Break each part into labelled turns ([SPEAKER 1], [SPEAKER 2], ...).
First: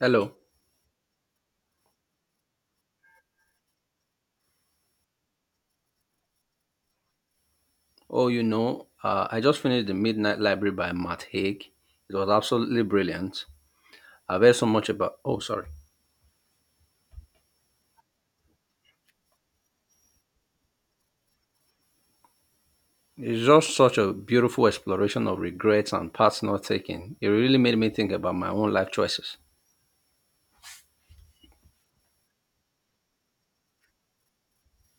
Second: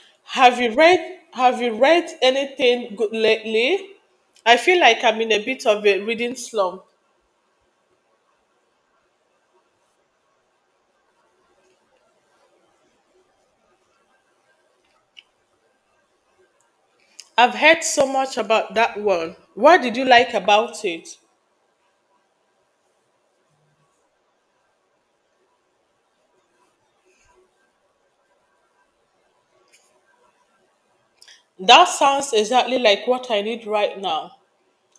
[SPEAKER 1] Hello.
[SPEAKER 2] Have you read anything good lately? I feel like I'm in a bit of a reading slump.
[SPEAKER 1] Oh, you know, I just finished The Midnight Library by Matt Haig. It was absolutely brilliant. I've heard so much about. Oh, sorry.
[SPEAKER 2] I've heard so much about that one. What did you like about it?
[SPEAKER 1] It's just such a beautiful exploration of regrets and paths not taken. It really made me think about my own life choices.
[SPEAKER 2] That sounds exactly like what I need right now.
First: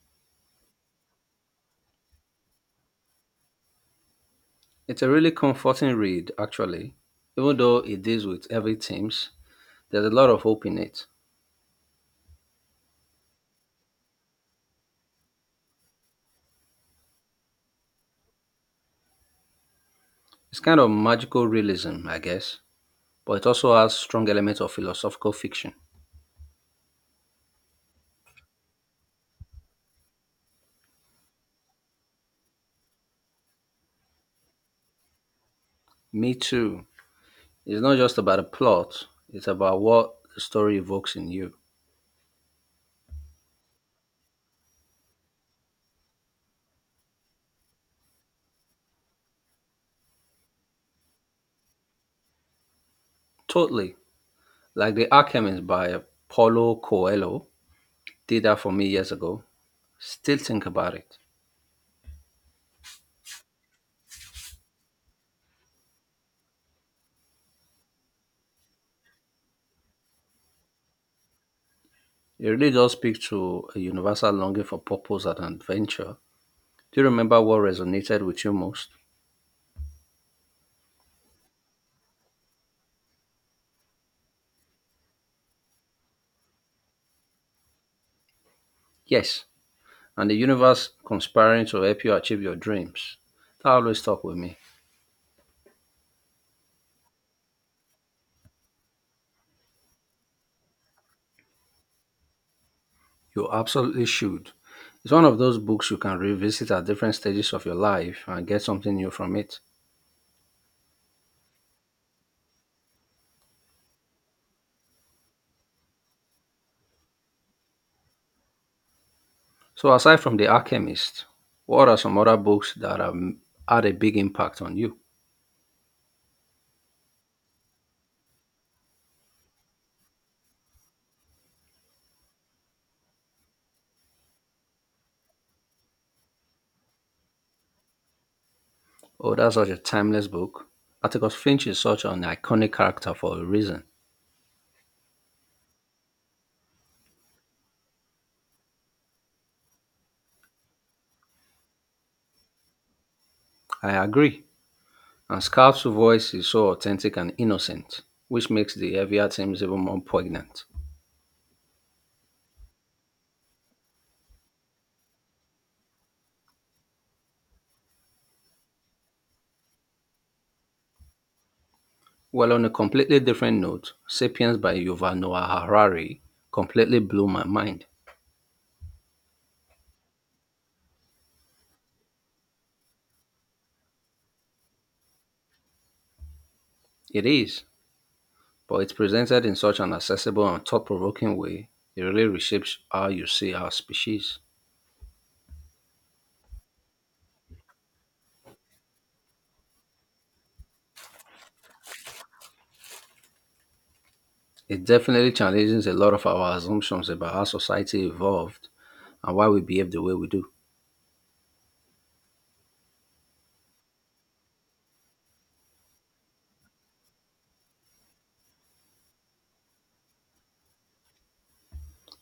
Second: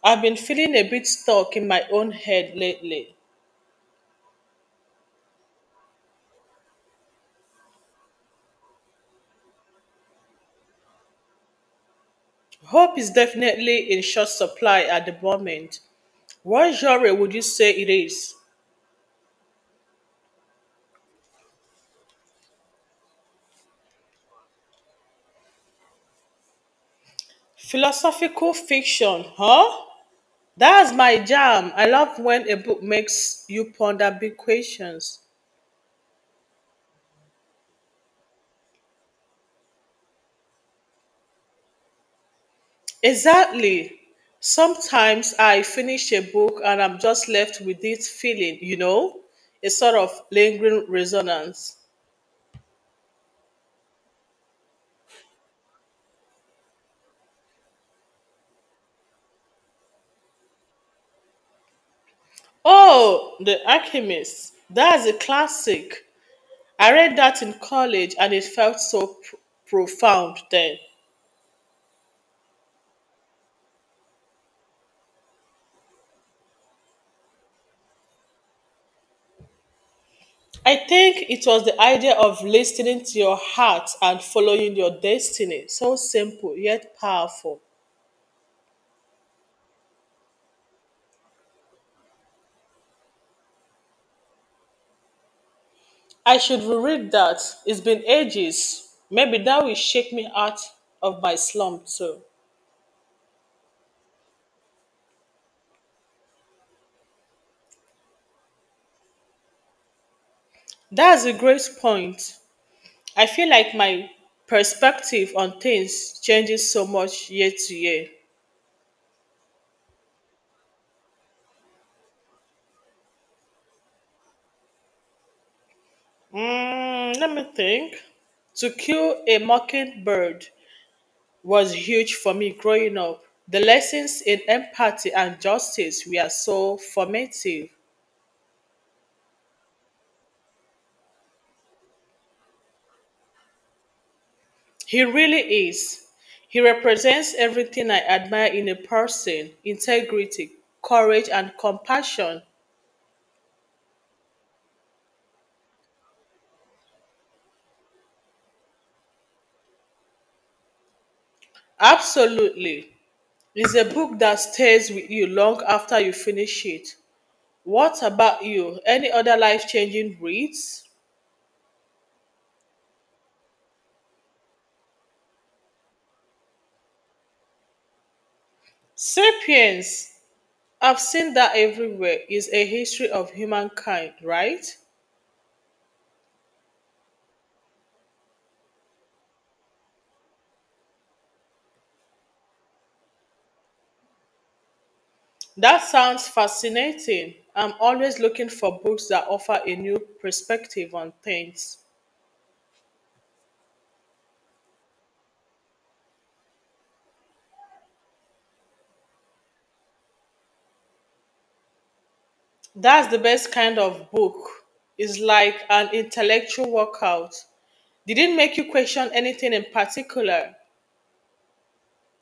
[SPEAKER 2] I've been feeling a bit stuck in my own head lately.
[SPEAKER 1] It's a really comforting read, actually. Even though it deals with heavy themes, there's a lot of hope in it.
[SPEAKER 2] Hope is definitely in short supply at the moment. What genre would you say it is?
[SPEAKER 1] It's kind of magical realism, I guess, but it also has strong elements of philosophical fiction.
[SPEAKER 2] Philosophical fiction, huh? That's my jam. I love when a book makes you ponder big questions.
[SPEAKER 1] Me too. It's not just about a plot, it's about what the story evokes in you.
[SPEAKER 2] Exactly. Sometimes I finish a book and I'm just left with this feeling, a sort of lingering resonance.
[SPEAKER 1] Totally. Like The Alchemist by Paulo Coelho did that for me years ago. Still think about it.
[SPEAKER 2] Oh, The Alchemist. That's a classic. I read that in college and it felt so profound then.
[SPEAKER 1] It really does speak to a universal longing for purpose and adventure. Do you remember what resonated with you most?
[SPEAKER 2] I think it was the idea of listening to your heart and following your destiny. So simple yet powerful.
[SPEAKER 1] Yes. And the universe conspiring to help you achieve your dreams. That always stuck with me.
[SPEAKER 2] I should reread that. It's been ages. Maybe that will shake me out of my slump too.
[SPEAKER 1] You absolutely should. It's one of those books you can revisit at different stages of your life and get something new from it.
[SPEAKER 2] That's a great point. I feel like my perspective on things changes so much year to year.
[SPEAKER 1] So, aside from The Alchemist, what are some other books that have had a big impact on you?
[SPEAKER 2] Let me think. To Kill a Mockingbird was huge for me growing up. The lessons in empathy and justice were so formative.
[SPEAKER 1] Oh, that's such a timeless book. Atticus Finch is such an iconic character for a reason.
[SPEAKER 2] He really is. He represents everything I admire in a person: integrity, courage, and compassion.
[SPEAKER 1] I agree. And Scout's voice is so authentic and innocent, which makes the heavier themes even more poignant.
[SPEAKER 2] Absolutely. It's a book that stays with you long after you finish it. What about you? Any other life changing reads?
[SPEAKER 1] Well, on a completely different note, Sapiens by Yuval Noah Harari completely blew my mind.
[SPEAKER 2] Sapiens. I've seen that everywhere. Is a history of humankind, right?
[SPEAKER 1] It is, but it's presented in such an accessible and thought provoking way, it really reshapes how you see our species.
[SPEAKER 2] That sounds fascinating. I'm always looking for books that offer a new perspective on things.
[SPEAKER 1] It definitely challenges a lot of our assumptions about how society evolved and why we behave the way we do.
[SPEAKER 2] That's the best kind of book. It's like an intellectual workout. Didn't make you question anything in particular.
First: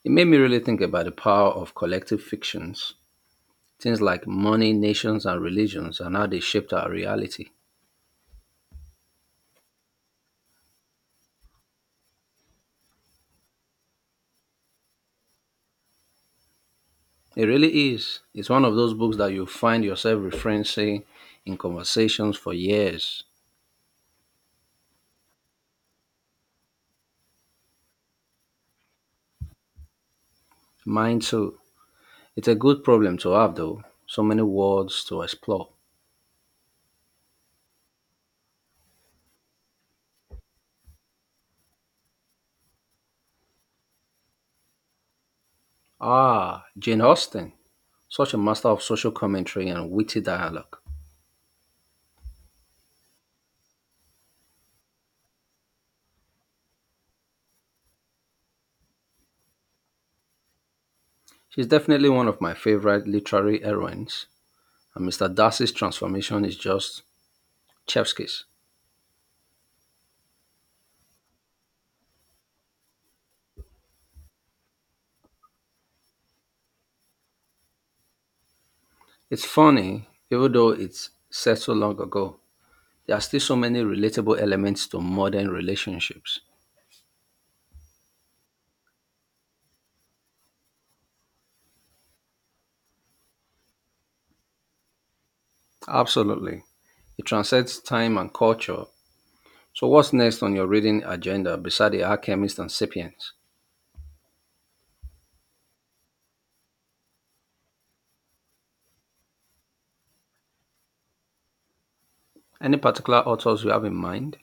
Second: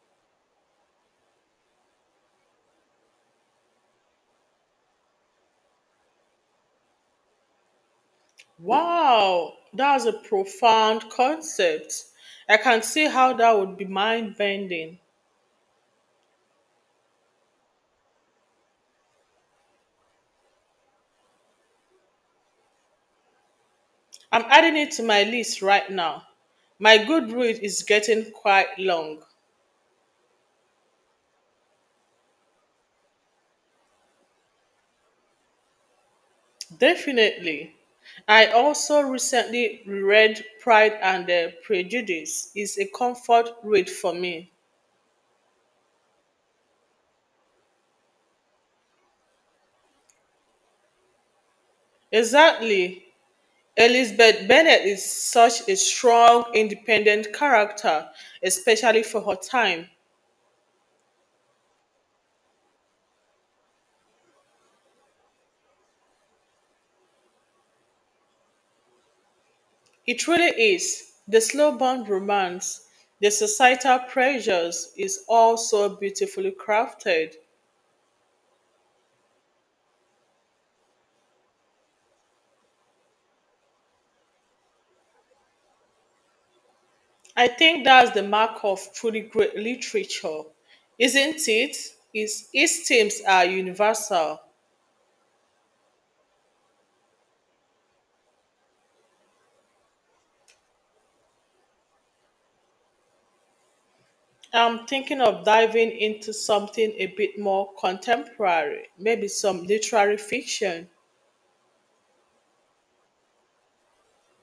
[SPEAKER 1] It made me really think about the power of collective fictions, things like money, nations, and religions, and how they shaped our reality.
[SPEAKER 2] Wow, that's a profound concept. I can see how that would be mind bending.
[SPEAKER 1] It really is. It's one of those books that you find yourself referencing in conversations for years.
[SPEAKER 2] I'm adding it to my list right now. My good read is getting quite long.
[SPEAKER 1] Mine too. It's a good problem to have, though. So many words to explore.
[SPEAKER 2] Definitely. I also recently reread Pride and Prejudice. It's a comfort read for me.
[SPEAKER 1] Ah, Jane Austen, such a master of social commentary and witty dialogue.
[SPEAKER 2] Exactly. Elizabeth Bennet is such a strong, independent character, especially for her time.
[SPEAKER 1] She's definitely one of my favorite literary heroines, and Mr. Darcy's transformation is just chef's kiss.
[SPEAKER 2] It really is. The slow burn romance, the societal pressures is also beautifully crafted.
[SPEAKER 1] It's funny, even though it's set so long ago, there are still so many relatable elements to modern relationships.
[SPEAKER 2] I think that's the mark of truly great literature, isn't it? Is its themes are universal.
[SPEAKER 1] Absolutely. It transcends time and culture. So, what's next on your reading agenda beside The Alchemist and Sapiens?
[SPEAKER 2] I'm thinking of diving into something a bit more contemporary, maybe some literary fiction.
[SPEAKER 1] Any particular authors you have in mind?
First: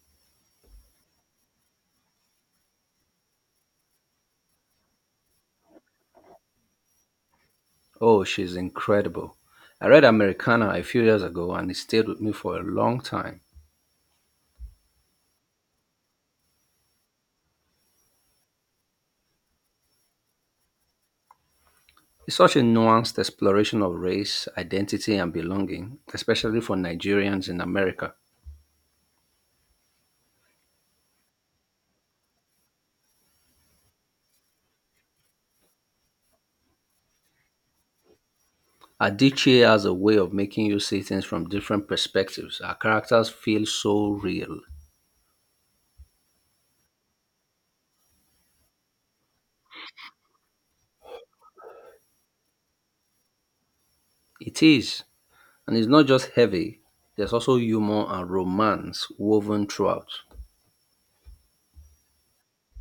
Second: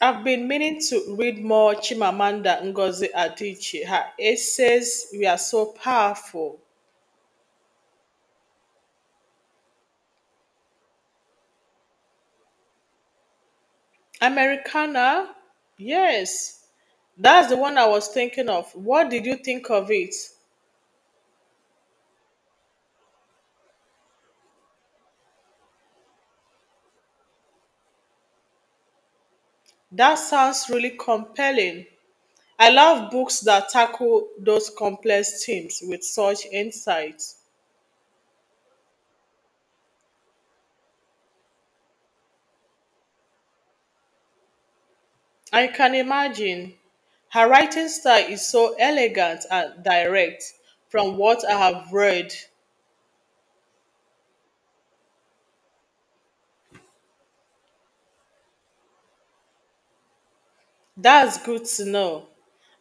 [SPEAKER 2] I've been meaning to read more Chimamanda Ngozi Adichie. Her essays were so powerful.
[SPEAKER 1] Oh, she's incredible. I read Americana a few years ago and it stayed with me for a long time.
[SPEAKER 2] Americana? Yes. That's the one I was thinking of. What did you think of it?
[SPEAKER 1] It's such a nuanced exploration of race, identity, and belonging, especially for Nigerians in America.
[SPEAKER 2] That sounds really compelling. I love books that tackle those complex themes with such insight.
[SPEAKER 1] Adichie has a way of making you see things from different perspectives. Our characters feel so real.
[SPEAKER 2] I can imagine. Her writing style is so elegant and direct from what I have read.
[SPEAKER 1] It is. And it's not just heavy, there's also humor and romance woven throughout.
[SPEAKER 2] That's good to know.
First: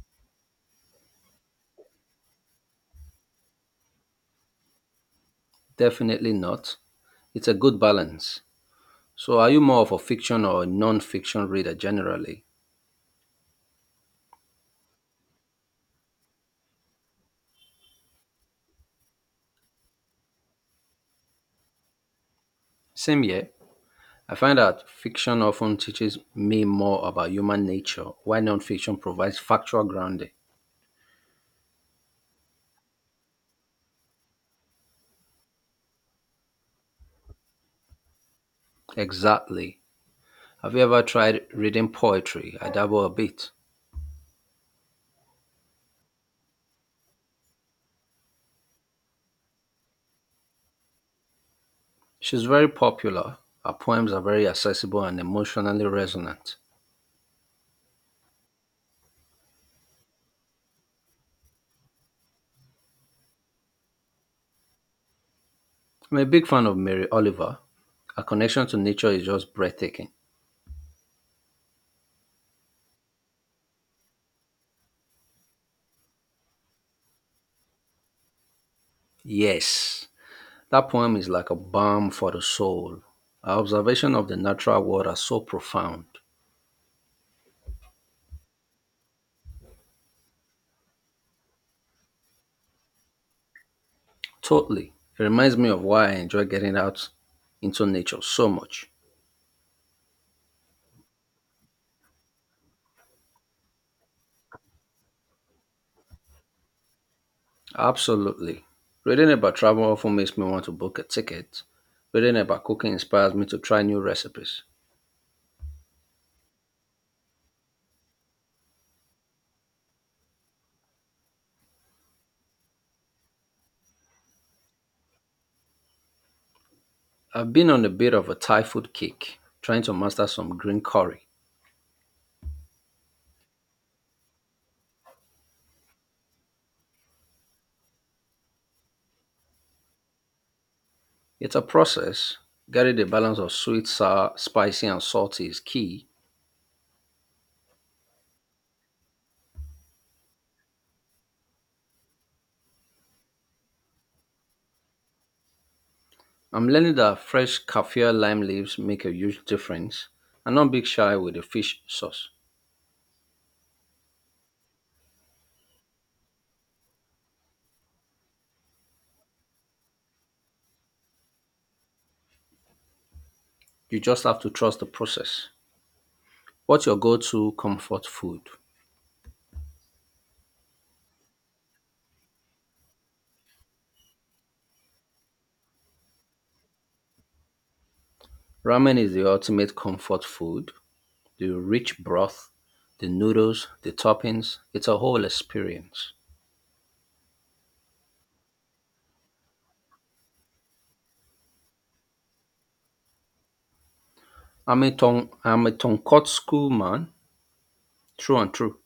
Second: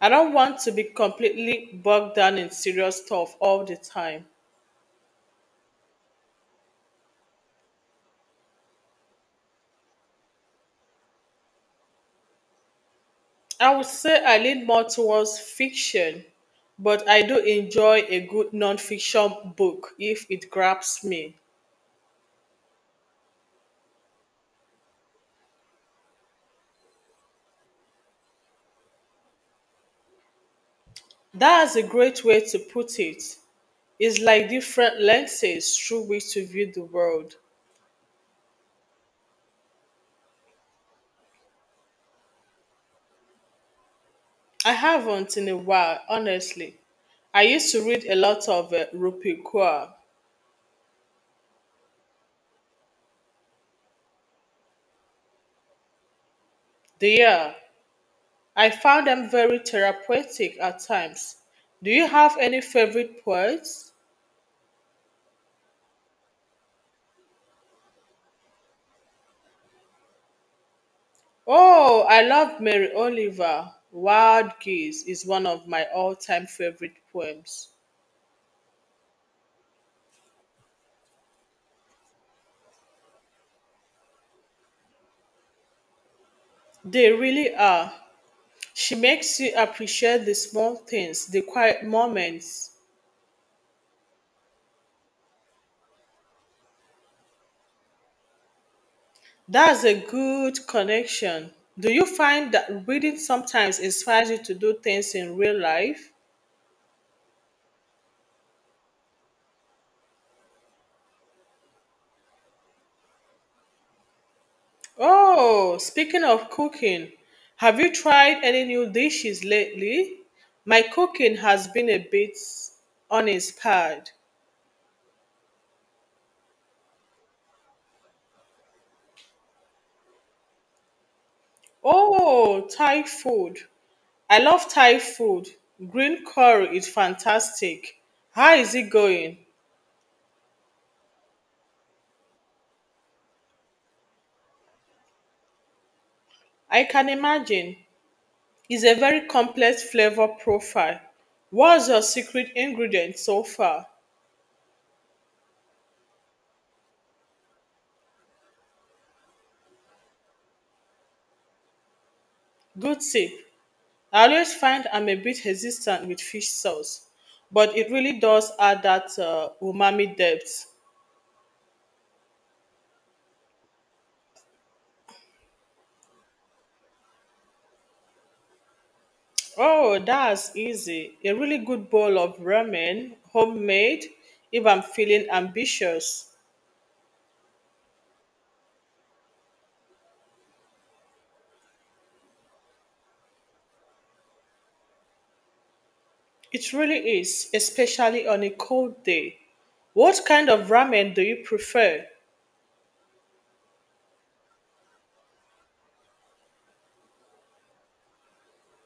[SPEAKER 2] I don't want to be completely bogged down in serious stuff all the time.
[SPEAKER 1] Definitely not. It's a good balance. So, are you more of a fiction or a non fiction reader generally?
[SPEAKER 2] I would say I lean more towards fiction, but I do enjoy a good non-fiction book if it grabs me.
[SPEAKER 1] Same here. I find that fiction often teaches me more about human nature, while nonfiction provides factual grounding.
[SPEAKER 2] That's a great way to put it. Is like different lenses through which to view the world.
[SPEAKER 1] Exactly. Have you ever tried reading poetry? I dabble a bit.
[SPEAKER 2] I haven't in a while, honestly. I used to read a lot of Rupi Kaur.
[SPEAKER 1] She's very popular. Her poems are very accessible and emotionally resonant.
[SPEAKER 2] There, I found them very therapeutic at times. Do you have any favorite poets?
[SPEAKER 1] I'm a big fan of Mary Oliver. Her connection to nature is just breathtaking.
[SPEAKER 2] Oh, I love Mary Oliver. Wild Geese is one of my all-time favorite poems.
[SPEAKER 1] Yes, that poem is like a balm for the soul. Her observation of the natural world are so profound.
[SPEAKER 2] They really are. She makes you appreciate the small things, the quiet moments.
[SPEAKER 1] Totally. It reminds me of why I enjoy getting out into nature so much.
[SPEAKER 2] That's a good connection. Do you find that reading sometimes inspires you to do things in real life?
[SPEAKER 1] Absolutely. Reading about travel often makes me want to book a ticket. Reading about cooking inspires me to try new recipes.
[SPEAKER 2] Oh, speaking of cooking, have you tried any new dishes lately? My cooking has been a bit uninspired.
[SPEAKER 1] I've been on a bit of a Thai food kick, trying to master some green curry.
[SPEAKER 2] Oh, Thai food. I love Thai food. Green curry is fantastic. How is it going?
[SPEAKER 1] It's a process. Getting the balance of sweet, sour, spicy, and salty is key.
[SPEAKER 2] I can imagine. Is a very complex flavor profile. What's your secret ingredient so far?
[SPEAKER 1] I'm learning that fresh kaffir lime leaves make a huge difference. And not big shy with the fish sauce.
[SPEAKER 2] Good tip. I always find I'm a bit hesitant with fish sauce, but it really does add that umami depth.
[SPEAKER 1] You just have to trust the process. What's your go-to comfort food?
[SPEAKER 2] Oh, that's easy. A really good bowl of ramen, homemade, if I'm feeling ambitious.
[SPEAKER 1] Ramen is the ultimate comfort food. The rich broth, the noodles, the toppings, it's a whole experience.
[SPEAKER 2] It really is, especially on a cold day. What kind of ramen do you prefer?
[SPEAKER 1] I'm a tonkotsu man, true and true.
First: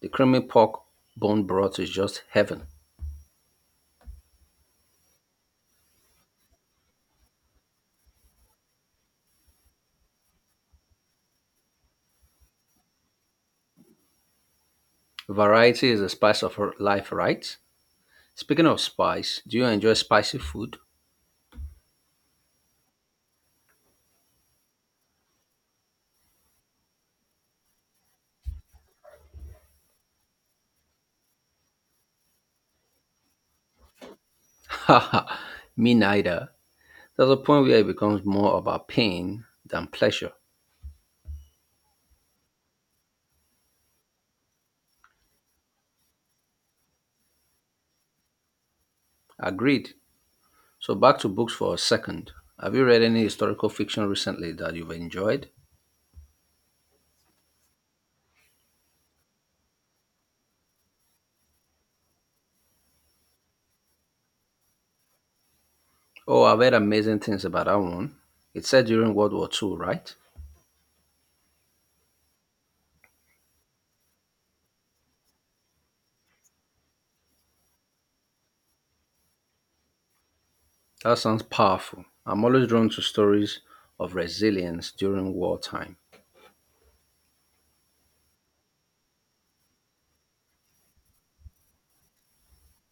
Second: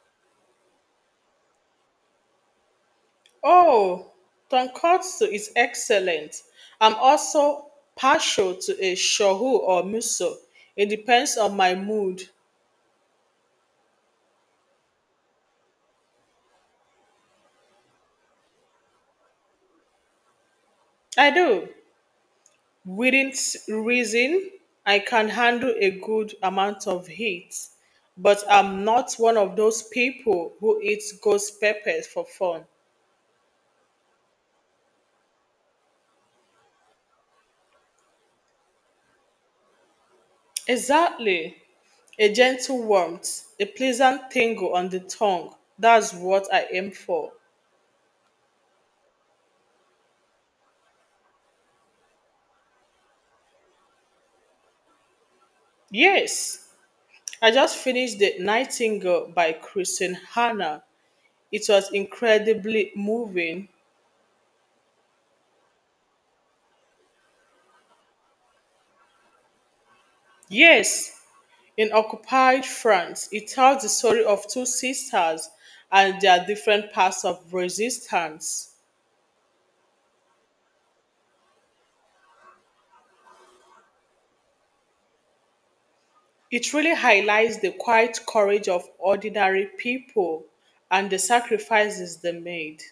[SPEAKER 1] The creamy pork bone broth is just heaven.
[SPEAKER 2] Oh, tonkotsu is excellent. I'm also partial to a shohu or muso. It depends on my mood.
[SPEAKER 1] Variety is the spice of life, right? Speaking of spice, do you enjoy spicy food?
[SPEAKER 2] I do. Reason, I can handle a good amount of heat, but I'm not one of those people who eats ghost peppers for fun.
[SPEAKER 1] Haha, me neither. There's a point where it becomes more about pain than pleasure.
[SPEAKER 2] Exactly. A gentle warmth, a pleasant tingle on the tongue. That's what I aim for.
[SPEAKER 1] Agreed. So back to books for a second. Have you read any historical fiction recently that you've enjoyed?
[SPEAKER 2] Yes. I just finished The Nightingale by Kristen Hanna. It was incredibly moving.
[SPEAKER 1] Oh, I've heard amazing things about that one. It's set during World War II, right?
[SPEAKER 2] Yes, in occupied France, it tells the story of two sisters and their different paths of resistance.
[SPEAKER 1] That sounds powerful. I'm always drawn to stories of resilience during wartime.
[SPEAKER 2] It really highlights the quiet courage of ordinary people and the sacrifices they made.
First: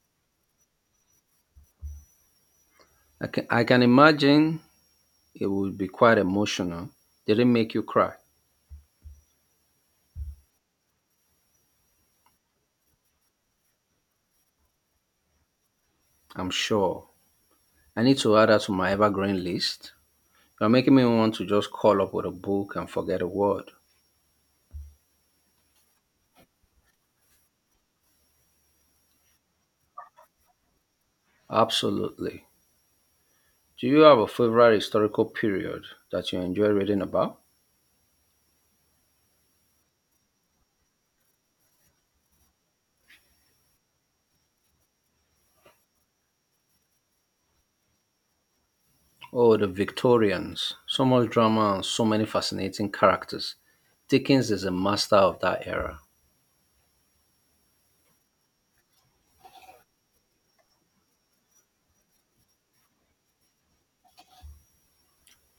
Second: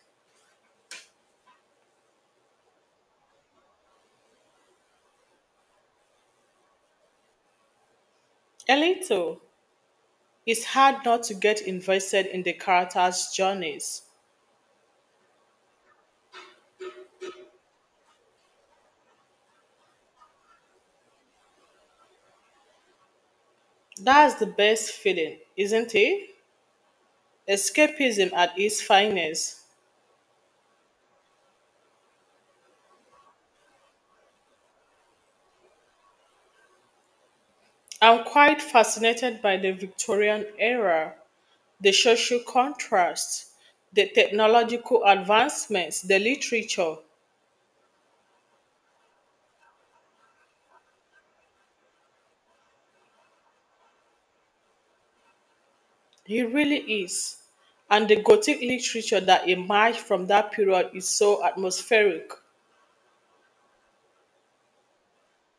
[SPEAKER 1] I can imagine it would be quite emotional. Did it make you cry?
[SPEAKER 2] A little. It's hard not to get invested in the characters' journeys.
[SPEAKER 1] I'm sure. I need to add that to my evergreen list. You're making me want to just call up with a book and forget a word.
[SPEAKER 2] That's the best feeling, isn't it? Escapism at its finest.
[SPEAKER 1] Absolutely. Do you have a favorite historical period that you enjoy reading about?
[SPEAKER 2] I'm quite fascinated by the Victorian era, the social contrasts, the technological advancements, the literature.
[SPEAKER 1] Oh, the Victorians. So much drama and so many fascinating characters. Dickens is a master of that era.
[SPEAKER 2] He really is. And the Gothic literature that emerged from that period is so atmospheric.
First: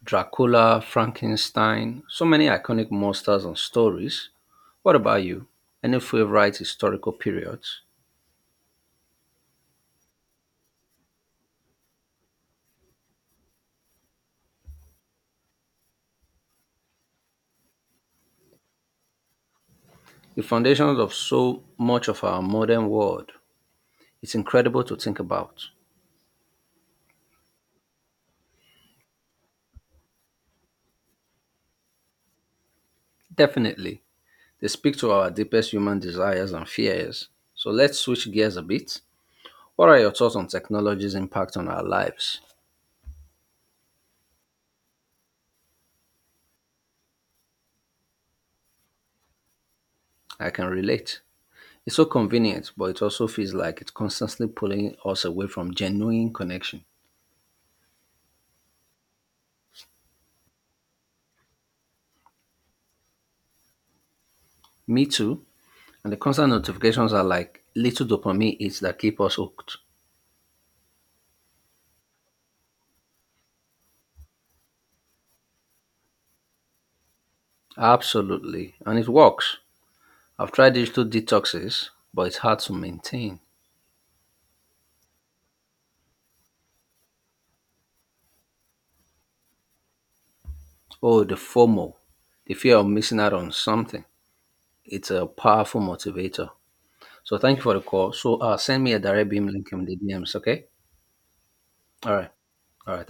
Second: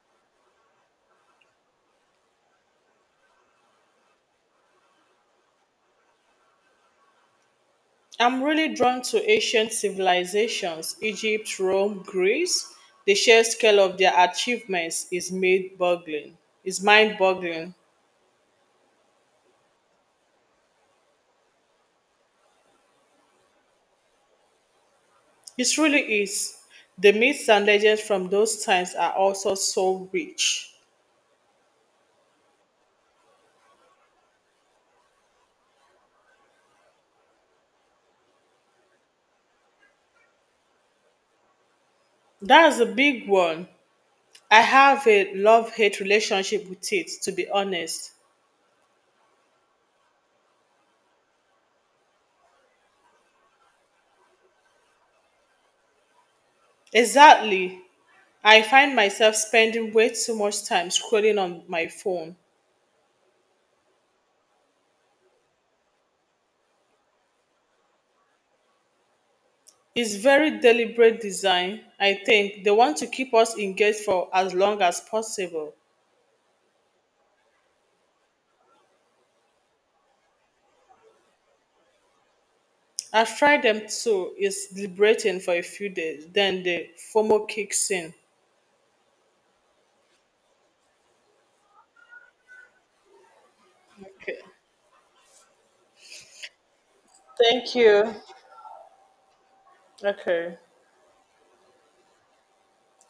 [SPEAKER 1] Dracula, Frankenstein, so many iconic monsters and stories. What about you? Any favorite historical periods?
[SPEAKER 2] I'm really drawn to ancient civilizations: Egypt, Rome, Greece. The sheer scale of their achievements is mind boggling.
[SPEAKER 1] The foundations of so much of our modern world. It's incredible to think about.
[SPEAKER 2] It really is. The myths and legends from those times are also so rich.
[SPEAKER 1] Definitely, they speak to our deepest human desires and fears. So let's switch gears a bit. What are your thoughts on technology's impact on our lives?
[SPEAKER 2] That's a big one. I have a love hate relationship with it, to be honest.
[SPEAKER 1] I can relate. It's so convenient, but it also feels like it's constantly pulling us away from genuine connection.
[SPEAKER 2] Exactly. I find myself spending way too much time scrolling on my phone.
[SPEAKER 1] Me too. And the constant notifications are like little dopamine hits that keep us hooked.
[SPEAKER 2] It's very deliberate design, I think. They want to keep us engaged for as long as possible.
[SPEAKER 1] Absolutely. And it works. I've tried digital detoxes, but it's hard to
[SPEAKER 2] I've
[SPEAKER 1] maintain.
[SPEAKER 2] tried them too. It's liberating for a few days, then the FOMO kicks in.
[SPEAKER 1] Oh, the FOMO, the fear of missing out on something.
[SPEAKER 2] Okay.
[SPEAKER 1] It's a powerful motivator. So thank you for
[SPEAKER 2] Thank
[SPEAKER 1] the call.
[SPEAKER 2] you.
[SPEAKER 1] So send me a direct beam link in the DMs,
[SPEAKER 2] Okay.
[SPEAKER 1] okay? All right. All right.